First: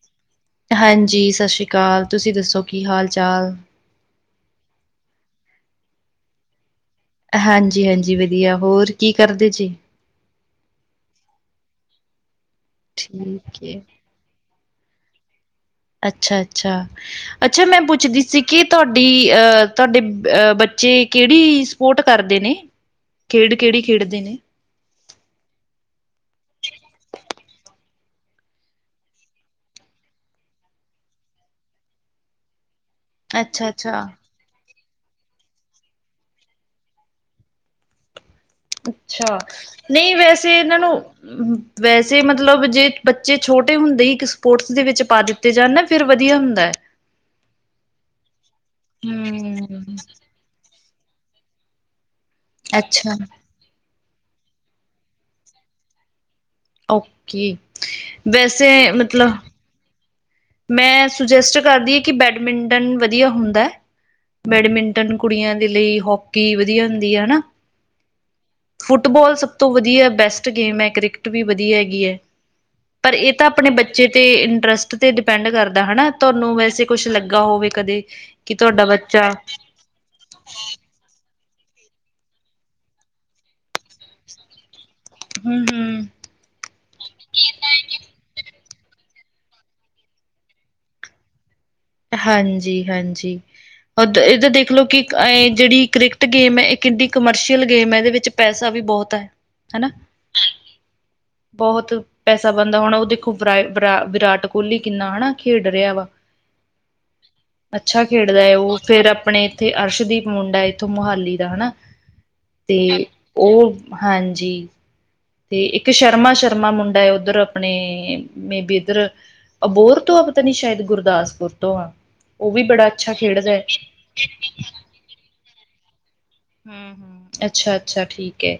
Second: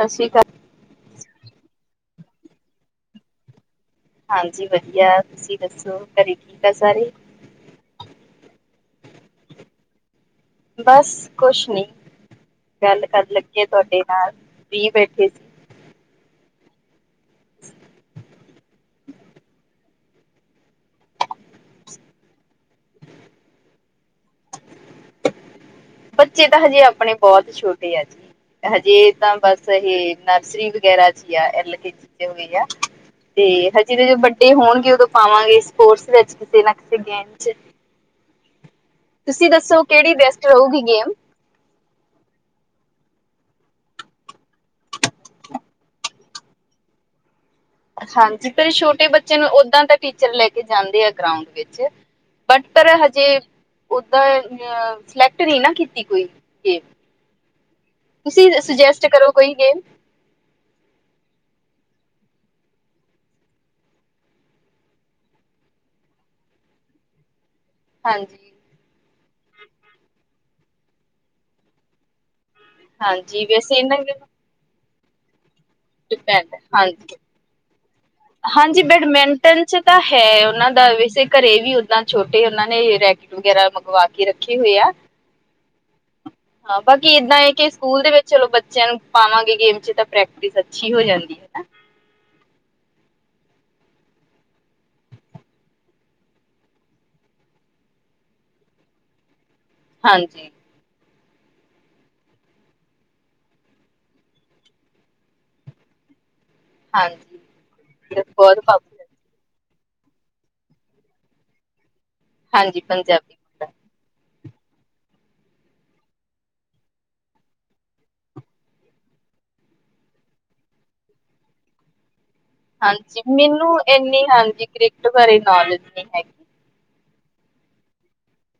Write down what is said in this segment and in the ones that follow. ਸਤਿ ਸ਼੍ਰੀ ਅਕਾਲ। ਹਾਂਜੀ ਸਤਿ ਸ਼੍ਰੀ ਅਕਾਲ ਤੁਸੀਂ ਦੱਸੋ ਕੀ ਹਾਲ -ਚਾਲ ਹਾਂਜੀ ਵਧੀਆ ਤੁਸੀ ਦਸੋ ਘਰੇ ਠੀਕ ਆ ਸਾਰੇ- ਹਾਂਜੀ- ਹਾਂਜੀ ਵਧੀਆ, ਹੋਰ ਕੀ ਕਰਦੇ ਜੀ। ਬਸ ਕੁਛ ਨੀ, ਗਲ ਕਰਨ ਠੀਕ ਲਗੇ ਏ। ਤੁਹਾਡੇ ਨਾਲ, ਫਰੀ ਬੈਠੇ ਸੀ। ਅਛਾ- ਅਛਾ- ਅਛਾ ਮੈ ਪੁੱਛਦੀ ਸੀ ਕਿ ਤੁਹਾਡੀ ਤੁਹਾਡੇ ਅਹ ਬੱਚੇ ਕਿਹੜੀ ਸਪੋਰਟ ਕਰਦੇ ਨੇ, ਖੇਡ ਕਿਹੜੀ ਖੇਡਦੇ ਨੇ ਬੱਚੇ ਤਾਂ ਹਜੇ ਆਪਣੇ ਬਹੁਤ ਛੋਟੇ ਆ ਜੀ। ਹਜੇ ਤਾਂ ਬਸ ਇਹ ਨਰਸਰੀ ਵਗੈਰਾ 'ਚ ਗਿਆ, ਐਲ ਕੇ ਜੀ ਚ ਨਹੀ ਗਿਆ ਤੇ ਹਜੇ ਅੱਛਾ-ਅੱਛਾ, ਜਦੋ ਵਡੇ ਹੋਣਗੇ ਉਦੋ ਪਾਵਾਂਗੇ ਸਪੋਰਟਸ ਵਿਚ, ਕਿਸੇ ਨਾ ਕਿਸੇ ਗੇਮ 'ਚ- ਅਛਾ, ਤੁਸੀਂ ਦੱਸੋ ਨਹੀ ਕਿਹੜੀ ਬੈਸਟ ਵੈਸੇ ਇਹਨਾਂ ਰਹੂਗੀ ਨੂੰ ਗੇਮ ਵੈਸੇ ਮਤਲਬ ਜੇ ਬੱਚੇ ਛੋਟੇ ਹੁੰਦੇ ਹੀ ਇਕ ਸਪੋਰਟਸ ਦੇ ਵਿਚ ਪਾ ਦਿਤੇ ਜਾਣ ਨਾ ਫੇਰ ਵਧੀਆ ਹੁੰਦਾ ਹੈ। ਹਾਂਜੀ ਪਰ ਛੋਟੇ ਬੱਚੇ ਨੂੰ ਓਦਾ ਹੂੰ, ਦਾ ਟੀਚਰ ਲੈ ਕੇ ਜਾਂਦੇ ਆ ਗਰਾਉਂਡ ਵਿਚ ਬਟ ਪਰ ਅੱਛਾ, ਹਜੇ ਓਦਾ ਅ ਸਿਲੈਕਟ ਨਹੀ ਨਾ ਕੀਤੀ ਕੋਈ ਓਕੇ। ਤੁਸੀ ਵੈਸੇ ਸੁਜੈਸਟ ਕਰੋ ਮਤਲਬ ਕੋਈ ਗੇਮ ਮੈਂ ਸੁਜੈਸਟ ਕਰਦੀ ਹਾਂ ਕਿ ਬੈਡਮਿੰਟਨ ਵਧੀਆ ਹੁੰਦਾ ਬੈਡਮਿੰਟਨ ਕੁੜੀਆਂ ਦੇ ਲਈ ਹਾਕੀ ਵਧੀਆ ਹੁੰਦੀ ਆ ਹਨਾ ਹਾਂਜੀ- ਫੁੱਟਬਾਲ ਸਭ ਤੋਂ ਵਧੀਆ ਬੈਸਟ ਗੇਮ ਹੈ। ਕ੍ਰਿਕਟ ਵੀ ਵਧੀਆ ਹੈਗੀ ਹੈ। ਪਰ ਇਹ ਹਾਂਜੀ ਤਾਂ ਆਪਣੇ ਵੈਸੇ ਇਹਨਾਂ ਬੱਚੇ ਤੇ ਇੰਟਰਸਟ ਤੇ ਡਿਪੈਂਡ ਕਰਦਾ ਹਨਾ ਤੁਹਾਨੂੰ ਡਿਪੈਂਡ ਵੈਸੇ ਕੁਛ ਹਾਂਜੀ ਲਗਾ ਹੋਵੇ ਕਦੇ ਕਿ ਹਾਂਜੀ ਤੁਹਾਡਾ ਬੱਚਾ ਬੈਡਮਿੰਟਨ 'ਚ ਤਾਂ ਹੈ ਉਹਨਾ ਦਾ ਵੈਸੇ ਘਰੇ ਵੀ ਓਦਾ ਛੋਟੇ ਉਹਨਾਂ ਨੇ ਰੈਕਟ ਵਗੈਰਾ ਮੰਗਵਾ ਕੇ ਰਖੇ ਹੋਏ ਆ ਹੂੰ- ਹੂੰ - ਹਾਂ ਬਾਕੀ ਏਦਾਂ ਏ ਕਿ ਸਕੂਲ ਦੇ ਵਿਚ ਚਲੋ ਬੱਚਿਆਂ ਨੂੰ ਪਾਵਾਂਗੇ ਗੇਮ 'ਚ ਤਾਂ ਪ੍ਰੈਕਟਿਸ ਅਛੀ ਹੋ ਜਾਦੀ ਹਾਂਜੀ- ਹਾਂਜੀ- ਇਹ ਦੇਖ ਲਓ ਕਿ ਇਹ ਜਿਹੜੀ ਕ੍ਰਿਕਟ ਗੇਮ ਹੈ। ਇਹ ਕਿੱਡੀ ਕਮਰਸ਼ੀਅਲ ਗੇਮ ਹੈ। ਇਹਦੇ ਵਿਚ ਪੈਸਾ ਵੀ ਬਹੁਤ ਹੈ। ਹਨਾ ਹਾਂਜੀ- ਹੈਲੋ ਬਹੁਤ ਪੈਸਾ ਬਣਦਾ ਹੁਣ ਉਹ ਦੇਖੋ ਵਿਰਾ ਵਿਰਾਟ ਕੋਹਲੀ ਕਿੰਨਾ ਹਨਾ ਖੇਡ ਰਿਹਾ ਵਾ ਹਾਂਜੀ ਅੱਛਾ ਖੇਡਦਾ ਹੈ ਬਹੁਤ ਉਹ ਪਾਪੂਲਰ ਫਿਰ ਆਪਣੇ ਉੱਥੇ ਅਰਸ਼ਦੀਪ ਮੁੰਡਾ ਇੱਥੋਂ ਮੋਹਾਲੀ ਦਾ ਹਨਾ ਤੇ ਹਾਂਜੀ ਪੰਜਾਬੀ ਮੁੰਡਾ ਉਹ ਹਾਂਜੀ ਤੇ ਇੱਕ ਸ਼ਰਮਾ ਸ਼ਰਮਾ ਮੁੰਡਾ ਹੈ ਉੱਧਰ ਆਪਣੇ ਮੇਬੀ ਇੱਧਰ ਅਬੋਰ ਤੋਂ ਆ ਪਤਾ ਨੀ ਸ਼ਾਇਦ ਗੁਰਦਾਸਪੁਰ ਤੋਂ ਆ ਉਹ ਵੀ ਬੜਾ ਅੱਛਾ ਹਾਂਜੀ ਖੇਡਦਾ ਹੈ। ਮੈਨੂੰ ਇੰਨੀ ਹਾਂਜੀ ਕ੍ਰਿਕੇਟ ਬਾਰੇ ਨੌਲੇਜ ਨਹੀਂ ਹੈਗੀ ਹਮ, ਹਮ ਅੱਛਾ- ਅੱਛਾ ਠੀਕ ਹੈ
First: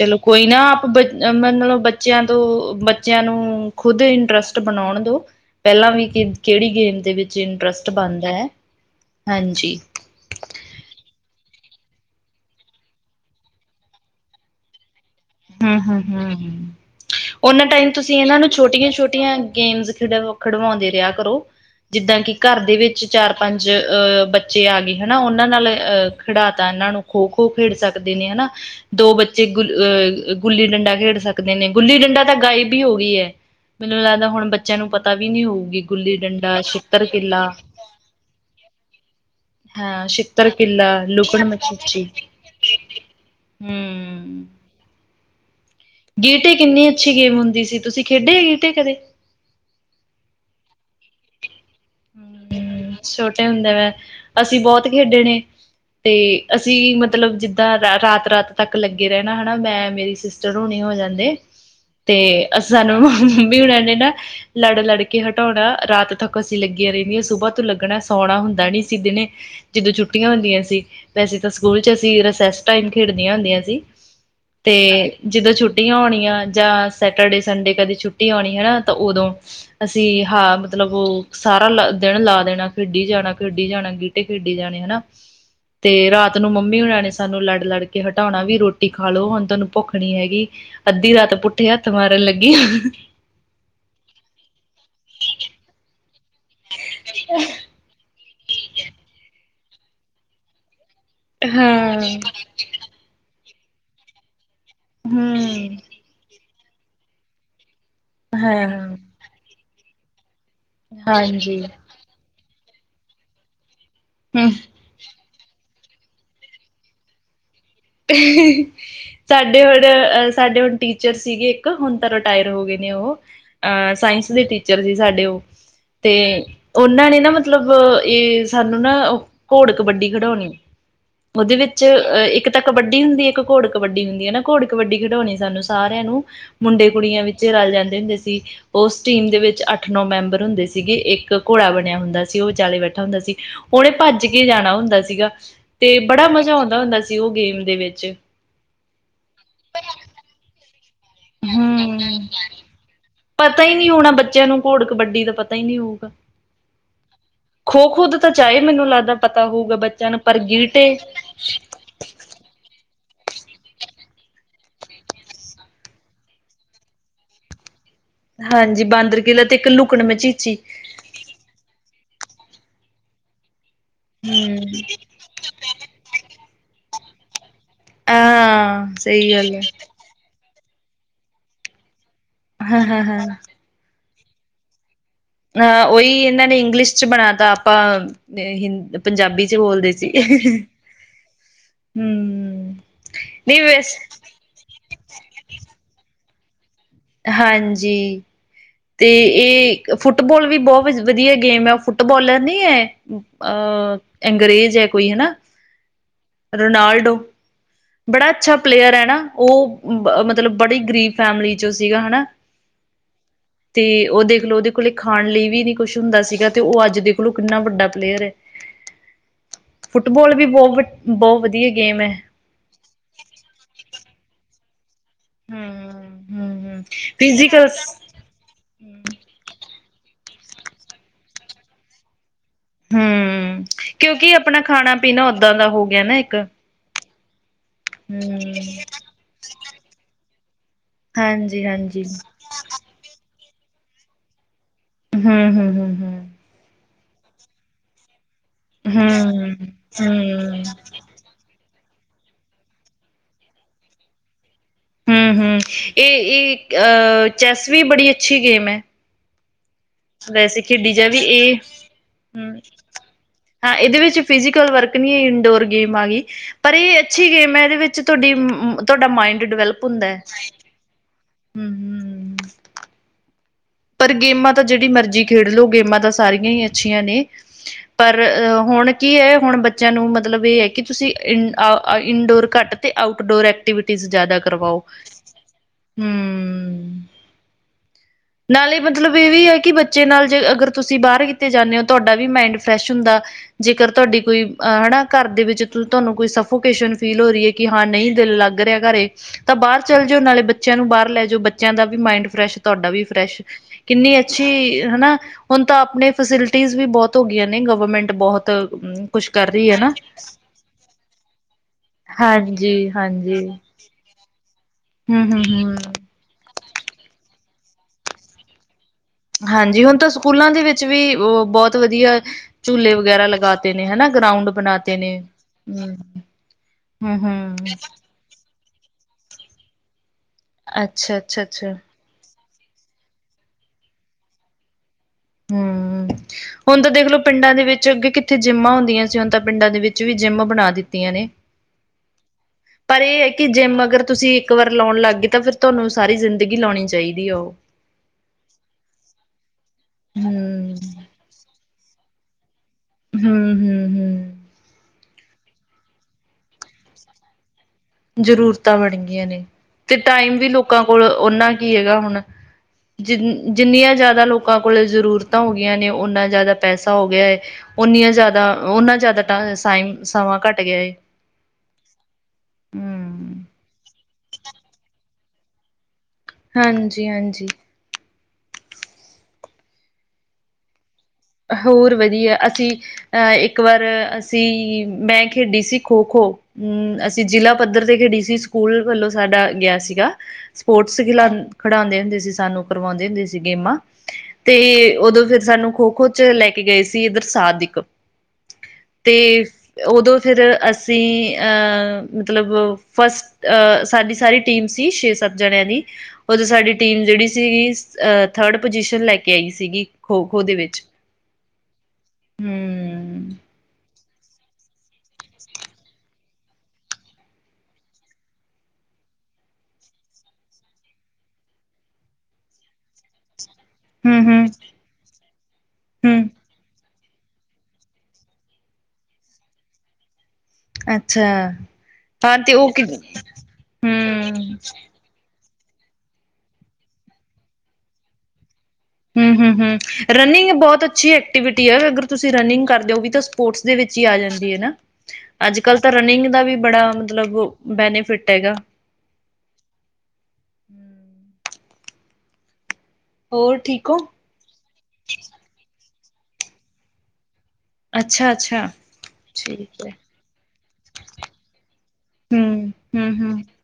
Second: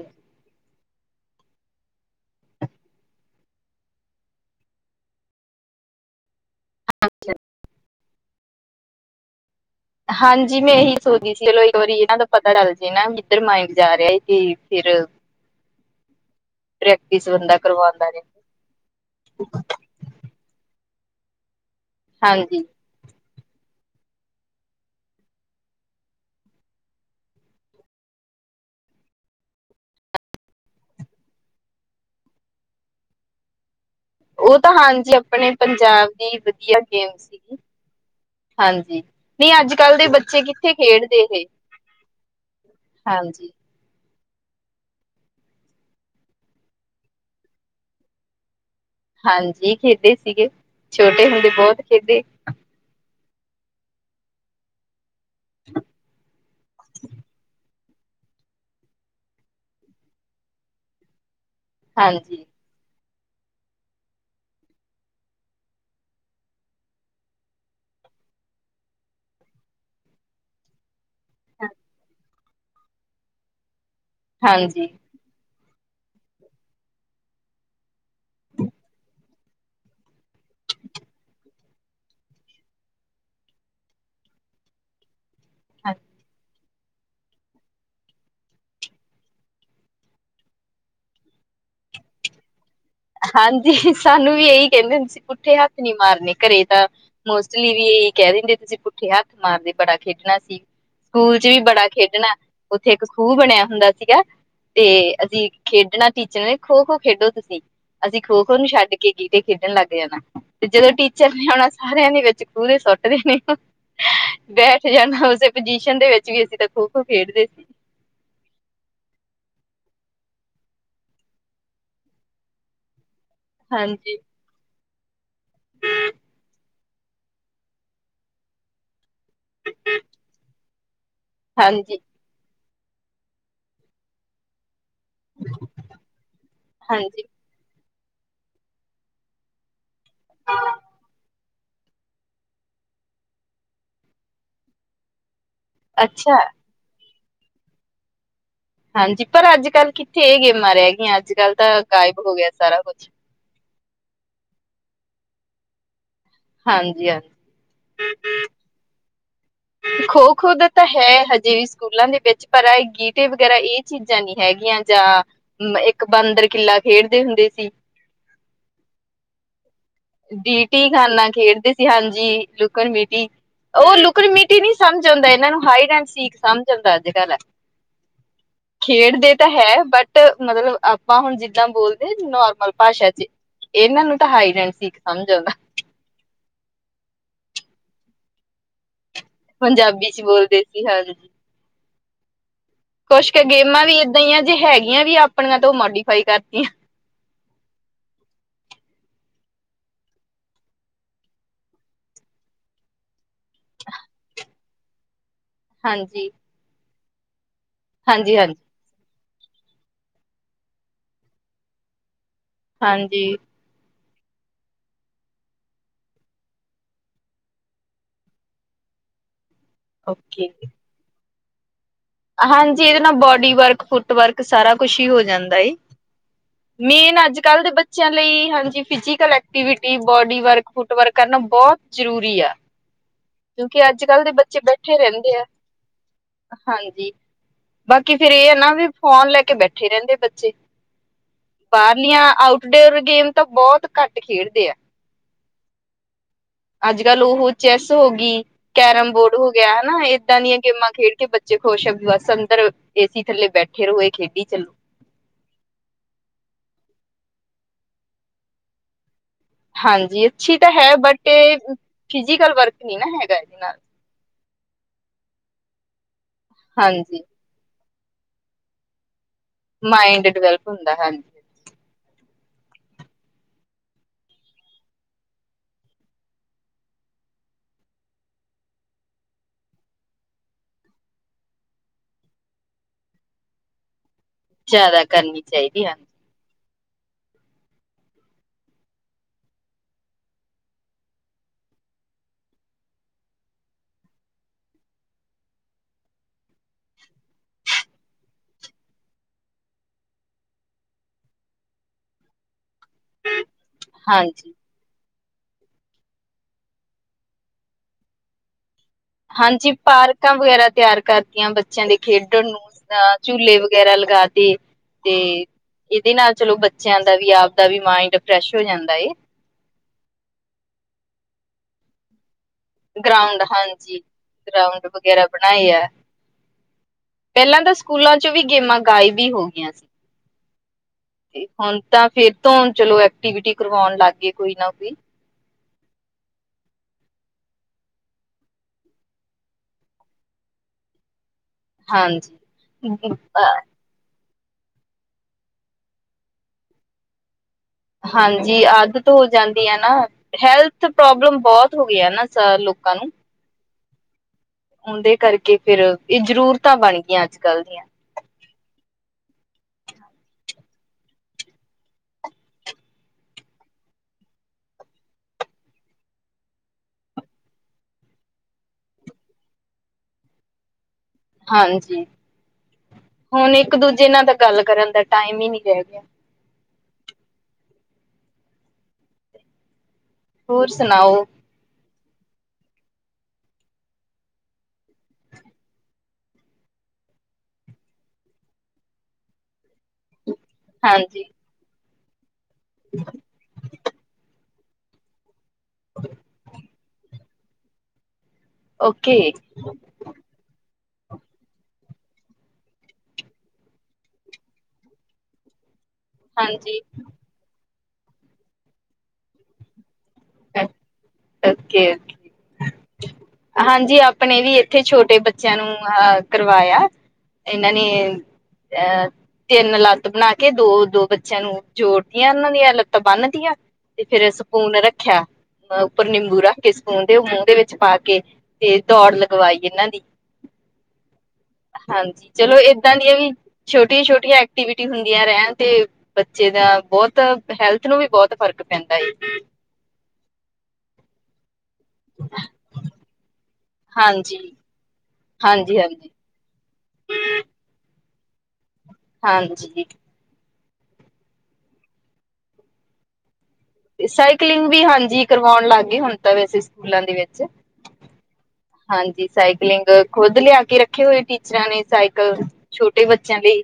ਚਲੋ ਕੋਈ ਨਾ ਆਪ ਬ ਮਤਲਬ ਬੱਚਿਆਂ ਤੋਂ ਬੱਚਿਆਂ ਨੂੰ ਖੁਦ ਇੰਟਰਸਟ ਬਣਾਉਣ ਦੋ ਪਹਿਲਾਂ ਵੀ ਕਿ ਕਿਹੜੀ ਗੇਮ ਦੇ ਵਿੱਚ ਇੰਟਰਸਟ ਬਣਦਾ ਹੈ, ਹਾਂਜੀ ਹਾਂਜੀ ਮੈਂ ਇਹੀ ਸੋਚਦੀ ਸੀ ਚਲੋ ਇੱਕ ਵਾਰੀ ਇਹਨਾਂ ਦਾ ਪਤਾ ਲਗ ਜਾਏ ਨਾ ਕਿੱਧਰ ਮਾਇੰਡ ਜਾ ਰਿਹਾ ਸੀ ਤੇ ਫਿਰ ਹਮ ਹਮ ਹਮ ਹ ਪ੍ਰੈਕਟਿਸ ਬੰਦਾ ਉਹਨਾਂ ਟਾਈਮ ਕਰਵਾਉਂਦਾ ਤੁਸੀਂ ਰਹੇ ਇਹਨਾਂ ਨੂੰ ਛੋਟੀਆਂ- ਛੋਟੀਆਂ ਗੇਮਸ ਖੇਡ ਖਿਡਵਾਉਂਦੇ ਰਿਹਾ ਕਰੋ ਜਿੱਦਾਂ ਕਿ ਘਰ ਹਾਂਜੀ ਦੇ ਵਿੱਚ ਚਾਰ ਪੰਜ ਅਹ ਬੱਚੇ ਆ ਗਏ ਹਨਾ, ਉਹਨਾਂ ਨਾਲ ਖਿਡਾਤਾ ਇਹਨਾਂ ਨੂੰ ਖੋ -ਖੋ ਉਹ ਖੇਡ ਸਕਦੇ ਨੇ ਹਨਾ, ਦੋ ਬੱਚੇ ਗੁ ਅਹ ਗੁੱਲੀ ਡੰਡਾ ਖੇਡ ਸਕਦੇ ਨੇ, ਗੁੱਲੀ ਡੰਡਾ ਤਾਂ ਗਾਇਬ ਹੀ ਹੋ ਗਈ ਹੈ। ਮੈਨੂੰ ਲੱਗਦਾ ਹੁਣ ਉਹ ਤਾਂ ਬੱਚਿਆਂ ਨੂੰ ਪਤਾ ਹਾਂਜੀ ਵੀ ਨਹੀਂ ਆਪਣੇ ਹੋਊਗੀ ਪੰਜਾਬ ਗੁੱਲੀ ਦੀ ਡੰਡਾ, ਵਧੀਆ ਸ਼ਿੱਤਰ ਗੇਮ ਕਿਲਾ ਸੀਗੀ ਹਾਂਜੀ ਨਹੀਂ ਅੱਜ -ਕੱਲ ਦੇ ਹਾਂ ਬੱਚੇ ਛਿੱਤਰ ਕਿੱਥੇ ਕਿੱਲਾ, ਖੇਡਦੇ ਹੈ, ਲੁਕਣ ਹਾਂਜੀ ਹਮ। ਗੀਟੇ ਕਿੰਨੀ ਅੱਛੀ ਗੇਮ ਹੁੰਦੀ ਸੀ, ਤੁਸੀਂ ਖੇਡੇ ਆ ਗੀਟੇ ਕਦੇ। ਹਾਂਜੀ ਖੇਡੇ ਸੀਗੇ, ਛੋਟੇ ਹੁੰਦੇ ਬਹੁਤ ਖੇਡੇ ਹਮ, ਛੋਟੇ ਹੁੰਦੇ ਵ ਅਸੀਂ ਬਹੁਤ ਖੇਡੇ ਨੇ, ਤੇ ਅਸੀਂ ਮਤਲਬ ਜਿੱਦਾਂ ਰਾਤ -ਰਾਤ ਤੱਕ ਲੱਗੇ ਰਹਿਣਾ ਹਨਾ, ਮੈਂ, ਮੇਰੀ ਸਿਸਟਰ ਹੁਣੀ ਹੋ ਜਾਂਦੇ ਤੇ ਹਾਂਜੀ ਸਾਨੂੰ ਮੰਮੀ ਨੇ ਨਾ ਲੜ- ਲੜਕੇ ਹਟਾਉਣਾ ਰਾਤ ਤੱਕ ਲੱਗੀਆਂ ਰਹਿੰਦੀਆਂ ਸੁਬਾਹ ਤੋਂ ਲੱਗਣਾ ਸੋਣਾ ਹੁੰਦਾ ਨੀ ਸੀ ਦਿਨੇ, ਜਦੋਂ ਛੁੱਟੀਆਂ ਹੁੰਦੀਆਂ ਸੀ ਵੈਸੇ ਤਾਂ ਸਕੂਲ ਚ ਅਸੀਂ ਰਸੈਸ ਟਾਈਮ ਖੇਡਦੀਆਂ ਹੁੰਦੀਆਂ ਸੀ ਤੇ ਹਾਂਜੀ ਜਦੋਂ ਛੁੱਟੀਆਂ ਹੋਣੀਆਂ ਜਾਂ ਸੈਟਰਡੇ ਸੰਡੇ ਕਦੇ ਛੁੱਟੀ ਹੋਣੀ ਹਨਾ ਤਾਂ ਉਦੋਂ ਅਸੀਂ ਹਾਂ ਮਤਲਬ ਉਹ ਸਾਰਾ ਲ ਦਿਨ ਲਾ ਦੇਣਾ, ਖੇਡੀ ਜਾਣਾ -ਖੇਡੀ ਜਾਣਾ, ਗੀਟੇ ਖੇਡੀ ਜਾਣੇ ਹਨਾ ਹਾਂ ਤੇ ਰਾਤ ਨੂੰ ਮੰਮੀ ਹੁਣਾ ਨੇ ਸਾਨੂੰ ਲੜ -ਲੜ ਕੇ ਹਟਾਉਣਾ ਵੀ ਰੋਟੀ ਖਾ ਲੋ ਹੁਣ ਤੁਹਾਨੂੰ ਭੁੱਖ ਨਹੀਂ ਹੈਗੀ ਅੱਧੀ ਰਾਤ ਪੁੱਠੇ ਹੱਥ ਮਾਰਨ ਲੱਗੀ ਹਾਂਜੀ ਸਾਨੂੰ ਵੀ ਇਹੀ ਕਹਿੰਦੇ ਅਸੀਂ ਪੁੱਠੇ ਹੱਥ ਨੀ ਮਾਰਨੇ ਘਰੇ ਤਾਂ ਮੋਸਟਲੀ ਵੀ ਇਹੀ ਕਹਿ ਦਿੰਦੇ ਤੁਸੀਂ ਪੁੱਠੇ ਹੱਥ ਮਾਰਦੇ ਬੜਾ ਖੇਡਣਾ ਸੀ, ਸਕੂਲ ਚ ਵੀ ਬੜਾ ਹਾਂ ਖੇਡਣਾ ਉੱਥੇ ਇੱਕ ਖੂਹ ਬਣਿਆ ਹੁੰਦਾ ਸੀਗਾ, ਤੇ ਅਸੀਂ ਹਮ ਖੇਡਣਾ ਟੀਚਣ ਖੋ -ਖੋ ਖੇਡੋ ਤੁਸੀਂ, ਅਸੀਂ ਖੋ- ਖੋ ਹਾਂ ਨੂੰ ਛੱਡ ਕੇ, ਗੀਟੇ ਖੇਡਣ ਲੱਗ ਜਾਣਾ ਤੇ ਜਦੋਂ ਟੀਚਰ ਨੇ ਹਾਂਜੀ ਆਉਣਾ ਸਾਰਿਆਂ ਨੇ ਖੂਹ ਵਿੱਚ ਸੁੱਟਦੇ ਨੇ ਹਮ ਬੈ ਥੇ ਜਾਣਾ ਉਸੇ ਪੁਜੀਸ਼ਨ ਦੇ ਵਿੱਚ ਵੀ ਅਸੀਂ ਤਾਂ ਖੋ -ਖੋ ਖੇਡਦੇ ਸੀ ਹ ਸਾਡੇ ਹੁਣ ਅ ਸਾਡੇ ਹੁਣ ਟੀਚਰ ਸੀਗੇ ਇੱਕ ਹੁਣ ਤਾਂ ਰਿਟਾਇਰ ਹੋ ਗਏ ਨੇ ਉਹ ਅ ਹਾਂਜੀ ਸਾਇੰਸ ਦੇ ਟੀਚਰ ਸੀ ਸਾਡੇ ਉਹ, ਤੇ ਉਹਨਾਂ ਨੇ ਨਾ ਮਤਲਬ ਇਹ ਸਾਨੂੰ ਨਾ ਘੋੜ ਕਬੱਡੀ ਖਿਡਾਉਣੀ ਉਹਦੇ ਵਿੱਚ ਹਾਂਜੀ ਅਹ ਇੱਕ ਤਾਂ ਕਬੱਡੀ ਹੁੰਦੀ ਹੈ ਇੱਕ ਘੋੜ ਕਬੱਡੀ ਹੁੰਦੀ ਹੈ ਨਾ। ਘੋੜ ਕਬੱਡੀ ਖਿਡਾਉਣੀ ਸਾਨੂੰ ਸਾਰਿਆਂ ਨੂੰ, ਮੁੰਡੇ ਕੁੜੀਆਂ ਹਾਂਜੀ ਵਿੱਚ ਰਲ ਜਾਂਦੇ ਹੁੰਦੇ ਸੀ। ਉਸ ਟੀਮ ਦੇ ਵਿੱਚ ਅੱਠ- ਨੌ ਮੈਂਬਰ ਹੁੰਦੇ ਸੀਗੇ, ਇੱਕ ਘੋੜਾ ਬਣਿਆ ਹੁੰਦਾ ਸੀ, ਉਹ ਵਿਚਾਲੇ ਬੈਠਾ ਹੁੰਦਾ ਸੀ। ਉਹਨੇ ਭੱਜ ਕੇ ਜਾਣਾ ਹੁੰਦਾ ਸੀਗਾ ਤੇ ਬੜਾ ਅੱਛਾ ਮਜ਼ਾ ਆਉਂਦਾ ਹੁੰਦਾ ਸੀ ਉਹ ਗੇਮ ਦੇ ਵਿੱਚ। ਹਾਂਜੀ, ਪਰ ਅੱਜ- ਕੱਲ੍ਹ ਕਿੱਥੇ ਇਹ ਗੇਮਾਂ ਰਹਿ ਗਈਆ, ਅੱਜ- ਕੱਲ੍ਹ ਤਾਂ ਹੂੰ ਗਾਇਬ ਹੋ ਗਿਆ ਸਾਰਾ ਕੁਛ। ਪਤਾ ਹੀ ਨਹੀਂ ਹੋਣਾ ਬੱਚਿਆਂ ਨੂੰ ਘੋੜ ਕਬੱਡੀ ਦਾ ਪਤਾ ਹੀ ਨਹੀਂ ਹੋਊਗਾ ਹਾਂਜੀ- ਹਾਂਜੀ ਖੋ- ਖੋ ਦਾ ਤਾਂ ਚਾਹੇ ਮੈਨੂੰ ਲੱਗਦਾ ਪਤਾ ਹੋਊਗਾ ਬੱਚਿਆਂ ਨੂੰ, ਖੋ ਪਰ ਖੋ ਦਾ ਤਾਂ ਗੀਟੇ ਹੈ ਹਜੇ ਵੀ ਸਕੂਲਾਂ ਦੇ ਵਿੱਚ ਪਰ ਇਹ ਗੀਟੇ ਵਗੈਰਾ ਇਹ ਚੀਜ਼ਾਂ ਨੀ ਹੈਗੀਆਂ ਜਾਂ ਇੱਕ ਬਾਂਦਰ ਕਿੱਲਾ ਖੇਡਦੇ ਹੁੰਦੇ ਸੀ ਹਾਂਜੀ ਬਾਂਦਰ ਕਿਲ੍ਹ ਤੇ ਇੱਕ ਲੁ ਡੀਟੀ ਖਾਨਾ ਖੇਡਦੇ ਸੀ ਹਾਂਜੀ, ਲੁਕਣ ਮੀਟੀ ਉਹ ਲੁਕਣ ਮੀਟੀ ਨੀ ਹੂੰ ਸਮਝ ਆਉਂਦਾ ਇਹਨਾਂ ਨੂੰ ਹਾਈਡ ਐਂਡ ਸੀਕ ਸਮਝ ਆਉਂਦਾ ਅੱਜ ਕਲ ਹਾਂ ਸਹੀ ਖੇਡਦੇ ਤਾਂ ਗੱਲ ਹੈ ਬਟ ਮਤਲਬ ਆਪਾਂ ਹੁਣ ਜਿੱਦਾਂ ਬੋਲਦੇ ਨੋਰਮਲ ਹਾਂ ਹਾਂ ਭਾਸ਼ਾ ਚ ਹਾਂ। ਇਹਨਾਂ ਨੂੰ ਤਾਂ ਹੈ ਈ ਜਾਣੀ ਸੀ। ਸਮਝੋ। ਹਾਂ ਉਹੀ ਇਹਨਾਂ ਨੇ ਇੰਗਲਿਸ਼ ਚ ਬਣਾ ਤਾ ਆਪਾਂ ਹਿੰਦੀ, ਪੰਜਾਬੀ [unintelligible] ਬੋਲਦੇ ਸੀ ਪੰਜਾਬੀ ਚ ਬੋਲਦੇ ਸੀ ਹਾਂਜੀ ਹਮ ਕੁਛ ਕੁ ਗੇਮਾਂ ਵੀ ਏਦਾਂ ਹੀ ਆ ਜੇ ਹੈਗੀਆਂ ਵੀ ਆਪਣੀਆਂ ਤਾਂ ਉਹ ਮੋਡੀਫਾਈ ਕਰਤੀਆਂ ਹਾਂਜੀ। ਤੇ ਇਹ ਫੁੱਟਬਾਲ ਵੀ ਬਹੁਤ ਵਧੀਆ ਗੇਮ ਐ, ਉਹ ਫੁੱਟਬਾਲਰ ਨਈਂ ਏ। ਅਹ ਅੰਗਰੇਜ਼ ਏ ਕੋਈ ਹਨਾਂ। ਹਾਂਜੀ। ਰੋਨਾਲਡੋ, ਬੜਾ ਹਾਂਜੀ ਅੱਛਾ ਹਾਂਜੀ ਪਲੇਅਰ ਐਨਾਂ ਉਹ ਮ ਮਤਲਬ ਬੜੀ ਗ਼ਰੀਬ ਫੈਮਿਲੀ ਚੋਂ ਸੀਗਾ ਹਨਾਂ। ਹਾਂਜੀ। ਤੇ ਉਹ ਦੇਖਲੋ ਉਹਦੇ ਕੋਲ ਖਾਣ ਲਈ ਵੀ ਨੀਂ ਕੁਛ ਹੁੰਦਾ ਸੀਗਾ। ਤੇ ਉਹ ਅੱਜ ਦੇਖ ਲੋ ਕਿੰਨਾ ਵੱਡਾ ਪਲੇਅਰ ਐ। ਫੁੱਟਬਾਲ ਵੀ ਓਕੇ ਬਹੁਤ, ਬਹੁਤ ਵਧੀਆ ਗੇਮ ਐ। ਹਾਂਜੀ, ਇਹਦੇ ਨਾਲ ਬੋਡੀ ਵਰਕ ਫੁੱਟ ਵਰਕ ਸਾਰਾ ਕੁਛੀ ਹੋ ਜਾਂਦਾ, ਹਮ ਹਮ ਹਮ ਮੇਨ ਅੱਜ-ਕੱਲ੍ਹ ਫਿਜ਼ੀਕਲ ਦੇ ਬੱਚਿਆਂ ਨੂੰ ਲਈ ਹਾਂਜੀ, physical activity, body work, foot work ਕਰਨਾ ਬਹੁਤ ਜ਼ਰੂਰੀ ਆ। ਹਮ ਕਿਉਂਕਿ ਅੱਜ-ਕੱਲ੍ਹ ਦੇ ਬੱਚੇ ਆਪਣਾ ਖਾਣਾ ਬੈਠੇ ਪੀਣਾ ਰਹਿੰਦੇ ਆ। ਓਦਾਂ ਦਾ ਹੋ ਗਿਆ ਨਾ ਇੱਕ ਹਾਂਜੀ, ਬਾਕੀ ਫੇਰ ਇਹ ਹਮ ਐ ਨਾਂ ਵੀ ਫੋਨ ਲੈ ਕੇ ਬੈਠੇ ਰਹਿੰਦੇ ਬੱਚੇ ਹਾਂਜੀ ਹਾਂਜੀ ਬਾਹਰਲੀਆਂ, ਆਊਟਡੋਰ ਗੇਮ ਤਾਂ ਬਹੁਤ ਘੱਟ ਖੇਡਦੇ ਆ। ਹਂ, ਹਂ, ਹਂ, ਹਂ ਅੱਜ-ਕੱਲ੍ਹ ਉਹ ਚੈਸ ਹੋ ਗਈ, ਕੈਰਮ ਬੋਰਡ ਹੋ ਹਮ ਗਿਆ ਹਨਾਂ। ਏਦਾਂ ਦੀਆਂ ਹਮ ਗੇਮਾਂ ਖੇਡ ਕਿ ਬੱਚੇ ਖੁਸ਼ ਐ ਬਸ ਅੰਦਰ ਏਸੀ ਥੱਲੇ ਬੈਠੇ ਰੋਹੇ ਖੇਡੀ ਚੱਲੋ। ਹਂ, ਹਂ ਇਹ ਚੈੱਸ ਵੀ ਬੜੀ ਅੱਛੀ ਗੇਮ ਐ। ਹਾਂਜੀ ਅੱਛੀ ਵੈਸੇ ਤਾਂ ਖੇਡੀ ਹੈ ਜਾ ਵੀ ਬਟ ਇਹ ਹਂ, ਫਿਜੀਕਲ ਵਰਕ ਨੀ ਨਾ ਹੈਗਾ ਹਾਂ ਨਾਲ ਇਹਦੇ ਵਿੱਚ ਫਿਜ਼ਕਲ ਵਰਕ ਨਈਂ ਏ, ਇਨਡੋਰ ਗੇਮ ਆ ਗਈ, ਪਰ ਇਹ ਹਾਂਜੀ ਅੱਛੀ ਗੇਮ ਐ ਇਹਦੇ ਵਿੱਚ ਤੁਹਾਡੀ ਮਮ ਤੁਹਾਡਾ ਮਾਈੰਡ ਡਿਵੈਲਪ ਮਾਇੰਡ ਡਿਵੈਲਪ ਹੁੰਦਾ ਹਾਂਜੀ। ਹਂ, ਹਂ, ਹਂ ਪਰ ਗੇਮਾਂ ਤਾਂ ਜਿਹੜੀ ਮਰਜ਼ੀ ਖੇਡ ਲਓ, ਗੇਮਾਂ ਤਾਂ ਸਾਰੀਆਂ ਹੀ ਅੱਛੀਆਂ ਨੇਂ। ਪਰ ਅ ਹੁਣ ਕੀ ਏ?, ਹੁਣ ਬੱਚਿਆਂ ਨੂੰ ਮਤਲਬ ਇਹ ਐ ਕਿ ਤੁਸੀਂ ਇਨ ਇ ਆ ਆ ਇਨਡੋਰ ਘੱਟ ਤੇ ਆਊਟਡੋਰ ਐਕਟੀਵਿਟੀਜ਼ ਜਿਆਦਾ ਕਰਵਾਓ। ਜ਼ਿਆਦਾ ਕਰਨੀ ਚਾਹੀਦੀ ਹਾਂਜੀ ਹਂ। ਨਾਲੇ ਮਤਲਬ ਇਹ ਵੀ ਐ ਕਿ ਬੱਚੇ ਨਾਲ ਜੇ ਅਗਰ ਤੁਸੀਂ ਬਾਹਰ ਕਿਤੇ ਜਾਂਦੇ ਹੋ, ਤੁਹਾਡਾ ਵੀ ਮਾਇਂਡ ਫਰੈਸ਼ ਹੁੰਦਾ। ਜੇਕਰ ਤੁਹਾਡੀ ਕੋਈ ਹਨਾਂ। ਘਰ ਦੇ ਵਿੱਚ ਤੁਹਾਨੂੰ ਕੋਈ ਸਫੋਕੇਸ਼ਨ ਫੀਲ ਹੋ ਰਹੀ ਐ ਕਿ ਹਾਂ, ਨਈਂ ਦਿਲ ਲੱਗ ਰਿਹਾ ਘਰੇ। ਤਾਂ ਬਾਹਰ ਚੱਲ ਜਾਓ, ਨਾਲੇ ਬੱਚਿਆਂ ਨੂੰ ਬਾਹਰ ਲੈ ਜਾਓ। ਬੱਚਿਆਂ ਦਾ ਵੀ ਮਾਇੰਡ ਫਰੈਸ਼ ਤੁਹਾਡਾ ਵੀ ਫਰੈਸ਼। ਕਿੰਨੀ ਹਾਂਜੀ ਅੱਛੀ ਹਨਾਂ। ਹੁਣ ਤਾਂ ਆਪਣੇ ਫੈਸਿਲਿਟੀਜ਼ ਵੀ ਬਹੁਤ ਹੋ ਗਈਆਂ ਨੇਂ, ਗਵਰਮੈਂਟ ਬਹੁਤ ਕੁਛ ਕਰ ਰਹੀ ਹਾਂਜੀ ਹੈ ਨਾ ਪਾਰਕਾਂ ਵਗੈਰਾ ਤਿਆਰ ਕਰਤੀਆਂ ਬੱਚਿਆਂ ਦੇ ਖੇਡਣ ਨੂੰ ਹਾਂਜੀ ਅ ਹਾਂਜੀ ਝੂਲੇ ਵਗ ਵਗੈਰਾ ਲਗਾ ਤੇ, ਹਮ ਹਮ ਤੇ ਹਮ ਦੇ ਨਾਲ ਚਲੋ ਬੱਚਿਆਂ ਦਾ ਵੀ, ਆਪ ਦਾ ਵੀ ਮਾਇੰਡ ਫਰੈਸ਼ ਹੋ ਜਾਂਦਾ ਏ। ਹਾਂਜੀ, ਹੁਣ ਤਾਂ ਸਕੂਲਾਂ ਦੇ ਵਿੱਚ ਵੀ ਉਹ ਬਹੁਤ ਵਧੀਆ ਝੂਲੇ ਵਗੈਰਾ ਗਰਾਊਂਡ ਲਗਾਤੇ ਨੇਂ ਹਾਂਜੀ ਹਨਾਂ! ਗਰਾਊਂਡ ਬਣਾਤੇ ਨੇਂ। ਵਗੈਰਾ ਬਣਾਏ ਹਂ। ਆ ਹਂ, ਹਂ। ਪਹਿਲਾਂ ਤਾਂ ਸਕੂਲਾਂ ਚ ਵੀ ਗੇਮਾਂ ਗਾਇਬ ਈ ਹੋ ਗਈਆਂ ਅੱਛਾ ਅੱਛਾ ਸੀ। ਅੱਛਾ ਹੁਣ ਤਾਂ ਫੇਰ ਤੋਂ ਚਲੋ ਐਕਟੀਵਿਟੀ ਕਰਵਾਉਣ ਲੱਗ ਗਏ ਕੋਈ ਨਾਂ ਕੋਈ। ਹਂ ਹੁਣ ਤਾਂ ਦੇਖ ਲਓ ਪਿੰਡਾਂ ਦੇ ਵਿੱਚ ਅੱਗੇ ਕਿੱਥੇ ਜਿੰਮਾਂ ਹੁੰਦੀਆਂ ਸੀ, ਹੁਣ ਤਾਂ ਪਿੰਡਾਂ ਦੇ ਵਿੱਚ ਵੀ ਜਿੰਮ ਬਣਾ ਦਿੱਤੀਆਂ ਨੇਂ। ਪਰ ਹਾਂਜੀ ਇਹ ਹੈ ਕਿ, ਜਿੰਮ ਅਗਰ ਤੁਸੀ ਇੱਕ ਵਾਰ ਲਾਉਣ ਲੱਗ ਗਏ ਤਾਂ, ਫਿਰ, ਤੁਹਾਨੂੰ ਸਾਰੀ ਜ਼ਿੰਦਗੀ ਲਾਉਣੀ ਚਾਹੀਦੀ ਆ ਉਹ। ਹਾਂਜੀ। ਆਦਤ ਹੋ ਜਾਂਦੀ ਆ, ਨਾ, ਹਮ ਹੈਲਥ ਪ੍ਰੋਬਲਮ ਬਹੁਤ ਹੋਗਿਆ ਨਾ, ਸਾਰ ਲੋਕਾਂ ਨੂੰ। ਜਲ ਦੀਏ ਓਂਹਦੇ ਕਰਕੇ ਫਿਰ, ਇਹ ਜਰੂਰਤਾਂ ਬਣ ਗਈਆਂ ਅੱਜ-ਕੱਲ ਦੀਆਂ। ਜ਼ਰੂਰਤਾਂ ਬਣ ਗਈਆਂ ਨੇ, ਤੇ ਟਾਈਮ ਵੀ ਲੋਕਾਂ ਕੋਲ ਉਨਾ ਕੀ ਹੈਗਾ ਹੁਣ। ਜਿ, ਜਿੰਨੀਆਂ ਜ਼ਿਆਦਾ ਲੋਕਾਂ ਕੋਲ ਜ਼ਰੂਰਤਾਂ ਹੋ ਗਈਆਂ ਨੇ, ਓਨਾ ਜ਼ਿਆਦਾ ਪੈਸਾ ਹੋ ਗਿਆ ਏ। ਉਹਨੀਆਂ ਜ਼ਿਆਦਾ, ਓਨਾ ਜ਼ਿਆਦਾ ਟਾਇ ਸਮਾਂ ਘੱਟ ਗਿਆ ਏ। ਹਾਂਜੀ। ਹੂੰ। ਹੁਣ ਇੱਕ-ਦੂਜੇ ਨਾਲ ਤਾਂ ਗੱਲ ਕਰਨ ਦਾ ਟਾਈਮ ਹੀ ਨੀ ਰਹਿ ਗਿਆ। ਹਾਂਜੀ-ਹਾਂਜੀ। ਹੋਰ, ਸੁਣਾਓ? ਹੋਰ, ਵਧੀਆ, ਅਸੀਂ ਅਹ, ਇੱਕ ਵਾਰ ਅਸੀਂ, ਮੈਂ ਖੇਡੀ ਸੀ ਖੋ-ਖੋ। ਹੂੰ, ਅਸੀਂ ਜ਼ਿਲ੍ਹਾ ਪੱਧਰ ਤੇ ਖੇਡੀ ਸੀ, ਸਕੂਲ ਵੱਲੋਂ ਸਾਡਾ ਗਿਆ ਸੀਗਾ। ਸਪੋਰਟਸ ਹਾਂਜੀ ਖਿਲਾ ਖਿਡਾਉਂਦੇ ਹੁੰਦੇ ਸੀ ਸਾਨੂੰ, ਕਰਵਾਉਂਦੇ ਹੁੰਦੇ ਸੀ ਗੇਮਾਂ। ਤੇ, ਉਦੋਂ ਫਿਰ ਸਾਨੂੰ ਖੋ-ਖੋ'ਚ ਲੈਕੇ ਗਏ ਸੀ ਇਧਰ ਸਾਧਿਕ। ਤੇ ਓਕੇ ਉਦੋਂ ਫਿਰ, ਅਸੀਂ, ਅਂ, ਮਤਲਬ, ਫਸਟ ਸਾਡੀ ਸਾਰੀ ਟੀਮ ਸੀ ਛੇ-ਸੱਤ ਜਣਿਆਂ ਦੀ, ਉਦੋਂ ਸਾਡੀ ਹਾਂਜੀ ਟੀਮ ਜਿਹੜੀ ਸੀਗੀ, ਅਹ ਥਰਡ ਪੋਜੀਸ਼ਨ ਲੈਕੇ ਆਈ ਸੀਗੀ ਖੋ-ਖੋ ਦੇ ਓਕੇ ਵਿੱਚ। ਓਕੇ। ਹੂੰ। ਹਾਂਜੀ, ਆਪਣੇ ਵੀ ਇੱਥੇ ਛੋਟੇ ਬੱਚਿਆਂ ਨੂੰ ਅਂਹ ਕਰਵਾਇਆ। ਇਹਨਾਂ ਨੇ ਅਂ ਤਿੰਨ ਲੱਤ ਬਣਾਕੇ ਦੋ-ਦੋ ਬੱਚਿਆਂ ਨੂੰ ਜੋੜਦੀਆਂ ਉਹਨਾਂ ਦੀਆਂ ਲੱਤਾਂ, ਬੰਨਤੀਆਂ। ਤੇ ਹੂੰ ਫਿਰ ਹੂੰ ਸਪੂਨ ਰੱਖਿਆ, ਉੱਪਰ ਹੂੰ ਨਿੰਬੂ ਰੱਖਕੇ ਸਪੂਨ ਦੇ ਉਹ ਮੂੰਹ ਦੇ ਵਿੱਚ ਤੇ, ਪਾਕੇ ਫਿਰ ਦੌੜ ਲਗਵਾਈ ਇਹਨਾਂ ਦੀ। ਅੱਛਾ ਹਾਂਜੀ। ਹਾਂ ਤੇ ਚਲੋ, ਉਹ ਕਿ ਏਦਾਂ ਹੂੰ ਦੀਆਂ ਵੀ ਛੋਟੀਆਂ-ਛੋਟੀਆਂ ਐਕਟੀਵਿਟੀ ਹੁੰ ਦੀਆਂ ਰਹਿਣ ਤੇ, ਬੱਚੇ ਦਾ ਬਹੁਤ ਹੈਲਥ ਨੂੰ ਵੀ ਬਹੁਤ ਫ਼ਰਕ ਪੈਂਦਾ ਏ ਹੂੰ, ਹੂੰ, ਹੂੰ ਰਨਿੰਗ ਬਹੁਤ ਅੱਛੀ ਐਕਟੀਵਿਟੀ ਆ, ਅਗਰ ਤੁਸੀਂ ਰਨਿੰਗ ਕਰਦੇ ਹੋ, ਉਹ ਵੀ ਤਾਂ ਸਪੋਰਟਸ ਦੇ ਵਿੱਚ ਹੀ ਆ ਹਾਂਜੀ ਜਾਂਦੀ ਹੈਨਾ। ਅੱਜ-ਕੱਲ ਹਾਂਜੀ ਤਾਂ ਹਾਂਜੀ ਰਨਿੰਗ ਦਾ ਵੀ ਬੜਾ, ਮਤਲਬ ਬੈਨੀਫਿਟ ਹੈਗਾ। ਹਾਂਜੀ। ਹੋਰ, ਠੀਕ ਓਂ? ਸਾਈਕਲੀੰਗ ਵੀ ਹਾਂਜੀ ਕਰਵਾਉਣ ਲੱਗ ਗਏ, ਹੁਣ ਤਾਂ ਵੈਸੇ ਸਕੂਲਾਂ ਦੇ ਵਿੱਚ। ਅੱਛਾ-ਅੱਛਾ। ਹਾਂਜੀ, ਸਾਈਕਲਿੰਗ ਖੁਦ ਲਿਆਕੇ ਰੱਖੇ ਹੋਏ ਟੀਚਰਾਂ ਨੇ ਸਾਈਕਲ। ਹਮ ਛੋਟੇ ਹਮ ਹਮ ਬੱਚਿਆਂ ਲਈ,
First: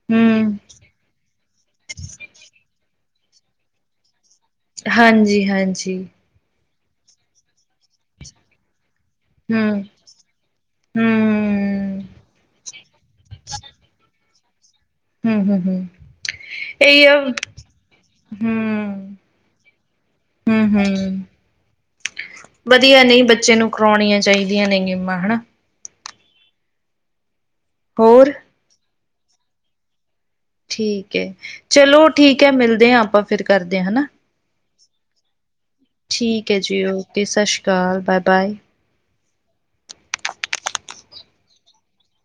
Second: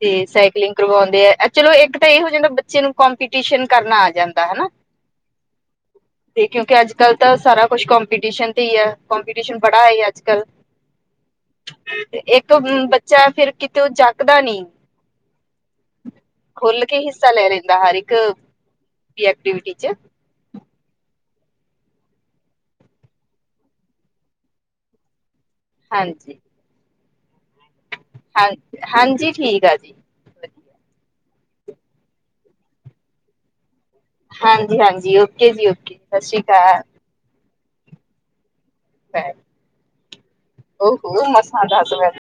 ਤੇ ਹਮ ਸਾਈਕਲਿੰਗ ਕਰਵਾਉਂਦੇ ਆ। ਚਲੋ ਇੱਕ ਤਾ ਇਹ ਹੋ ਜਾਂਦਾ, ਬੱਚੇ ਨੂੰ ਕੋਂਪੀਟੀਸ਼ਨ ਕਰਨਾ ਆ ਜਾਂਦਾ ਹਨਾ। ਹਾਂਜੀ-ਹਾਂਜੀ। ਤੇ, ਕਿਉਂਕਿ ਅੱਜ-ਕੱਲ ਤਾਂ ਸਾਰਾ ਕੁਛ ਕੌਂਪੀਟੀਸ਼ਨ ਤੇ ਹੀ ਆ, ਕੋਂਪੀਟੀਸ਼ਨ ਹਮ ਬੜਾ ਹਾਈ ਆ। ਅਜ-ਕੱਲ ਹਮ ਇੱਕ ਬੱਚਾ ਫਿਰ, ਕਿਤੇ ਓ ਚੱਕਦਾ ਨੀ। ਹੂੰ, ਹੂੰ, ਹੂੰ ਖੁੱਲਕੇ ਹਿੱਸਾ ਲੈ ਲੀੰਦਾ, ਹਰ ਇੱਕ ਐਕਟੀਵੀਟ'ਚ। ਹੂੰ, ਹੂੰ ਵਧੀਆ ਨਹੀਂ, ਬੱਚੇ ਨੂੰ ਕਰਾਉਣੀਆਂ ਚਾਹੀਦੀਆਂ ਨੇ ਗੇਮਾਂ ਹਣਾ। ਹਾਂਜੀ ਹੋਰ ਹਾਂਜੀ ਠੀਕ ਆ ਜੀ ਠੀਕ ਹੈ ਚਲੋ ਠੀਕ ਹੈ ਮਿਲਦੇ ਹਾਂ ਆਪਾਂ ਫਿਰ ਕਰਦੇ ਹਾਂ ਹਨਾ ਹਾਂਜੀ ਹਾਂਜੀ ਓਕੇ ਜੀ ਓਕੇ ਸਤਿ ਸ਼੍ਰੀ ਠੀਕ ਹੈ ਜੀ, ਅਕਾਲ। ਓਕੇ, ਸਤਿ ਸ਼੍ਰੀ ਅਕਾਲ। ਬਾਏ-ਬਾਏ। ਪੈ ਮਸਾਾਂਦਾ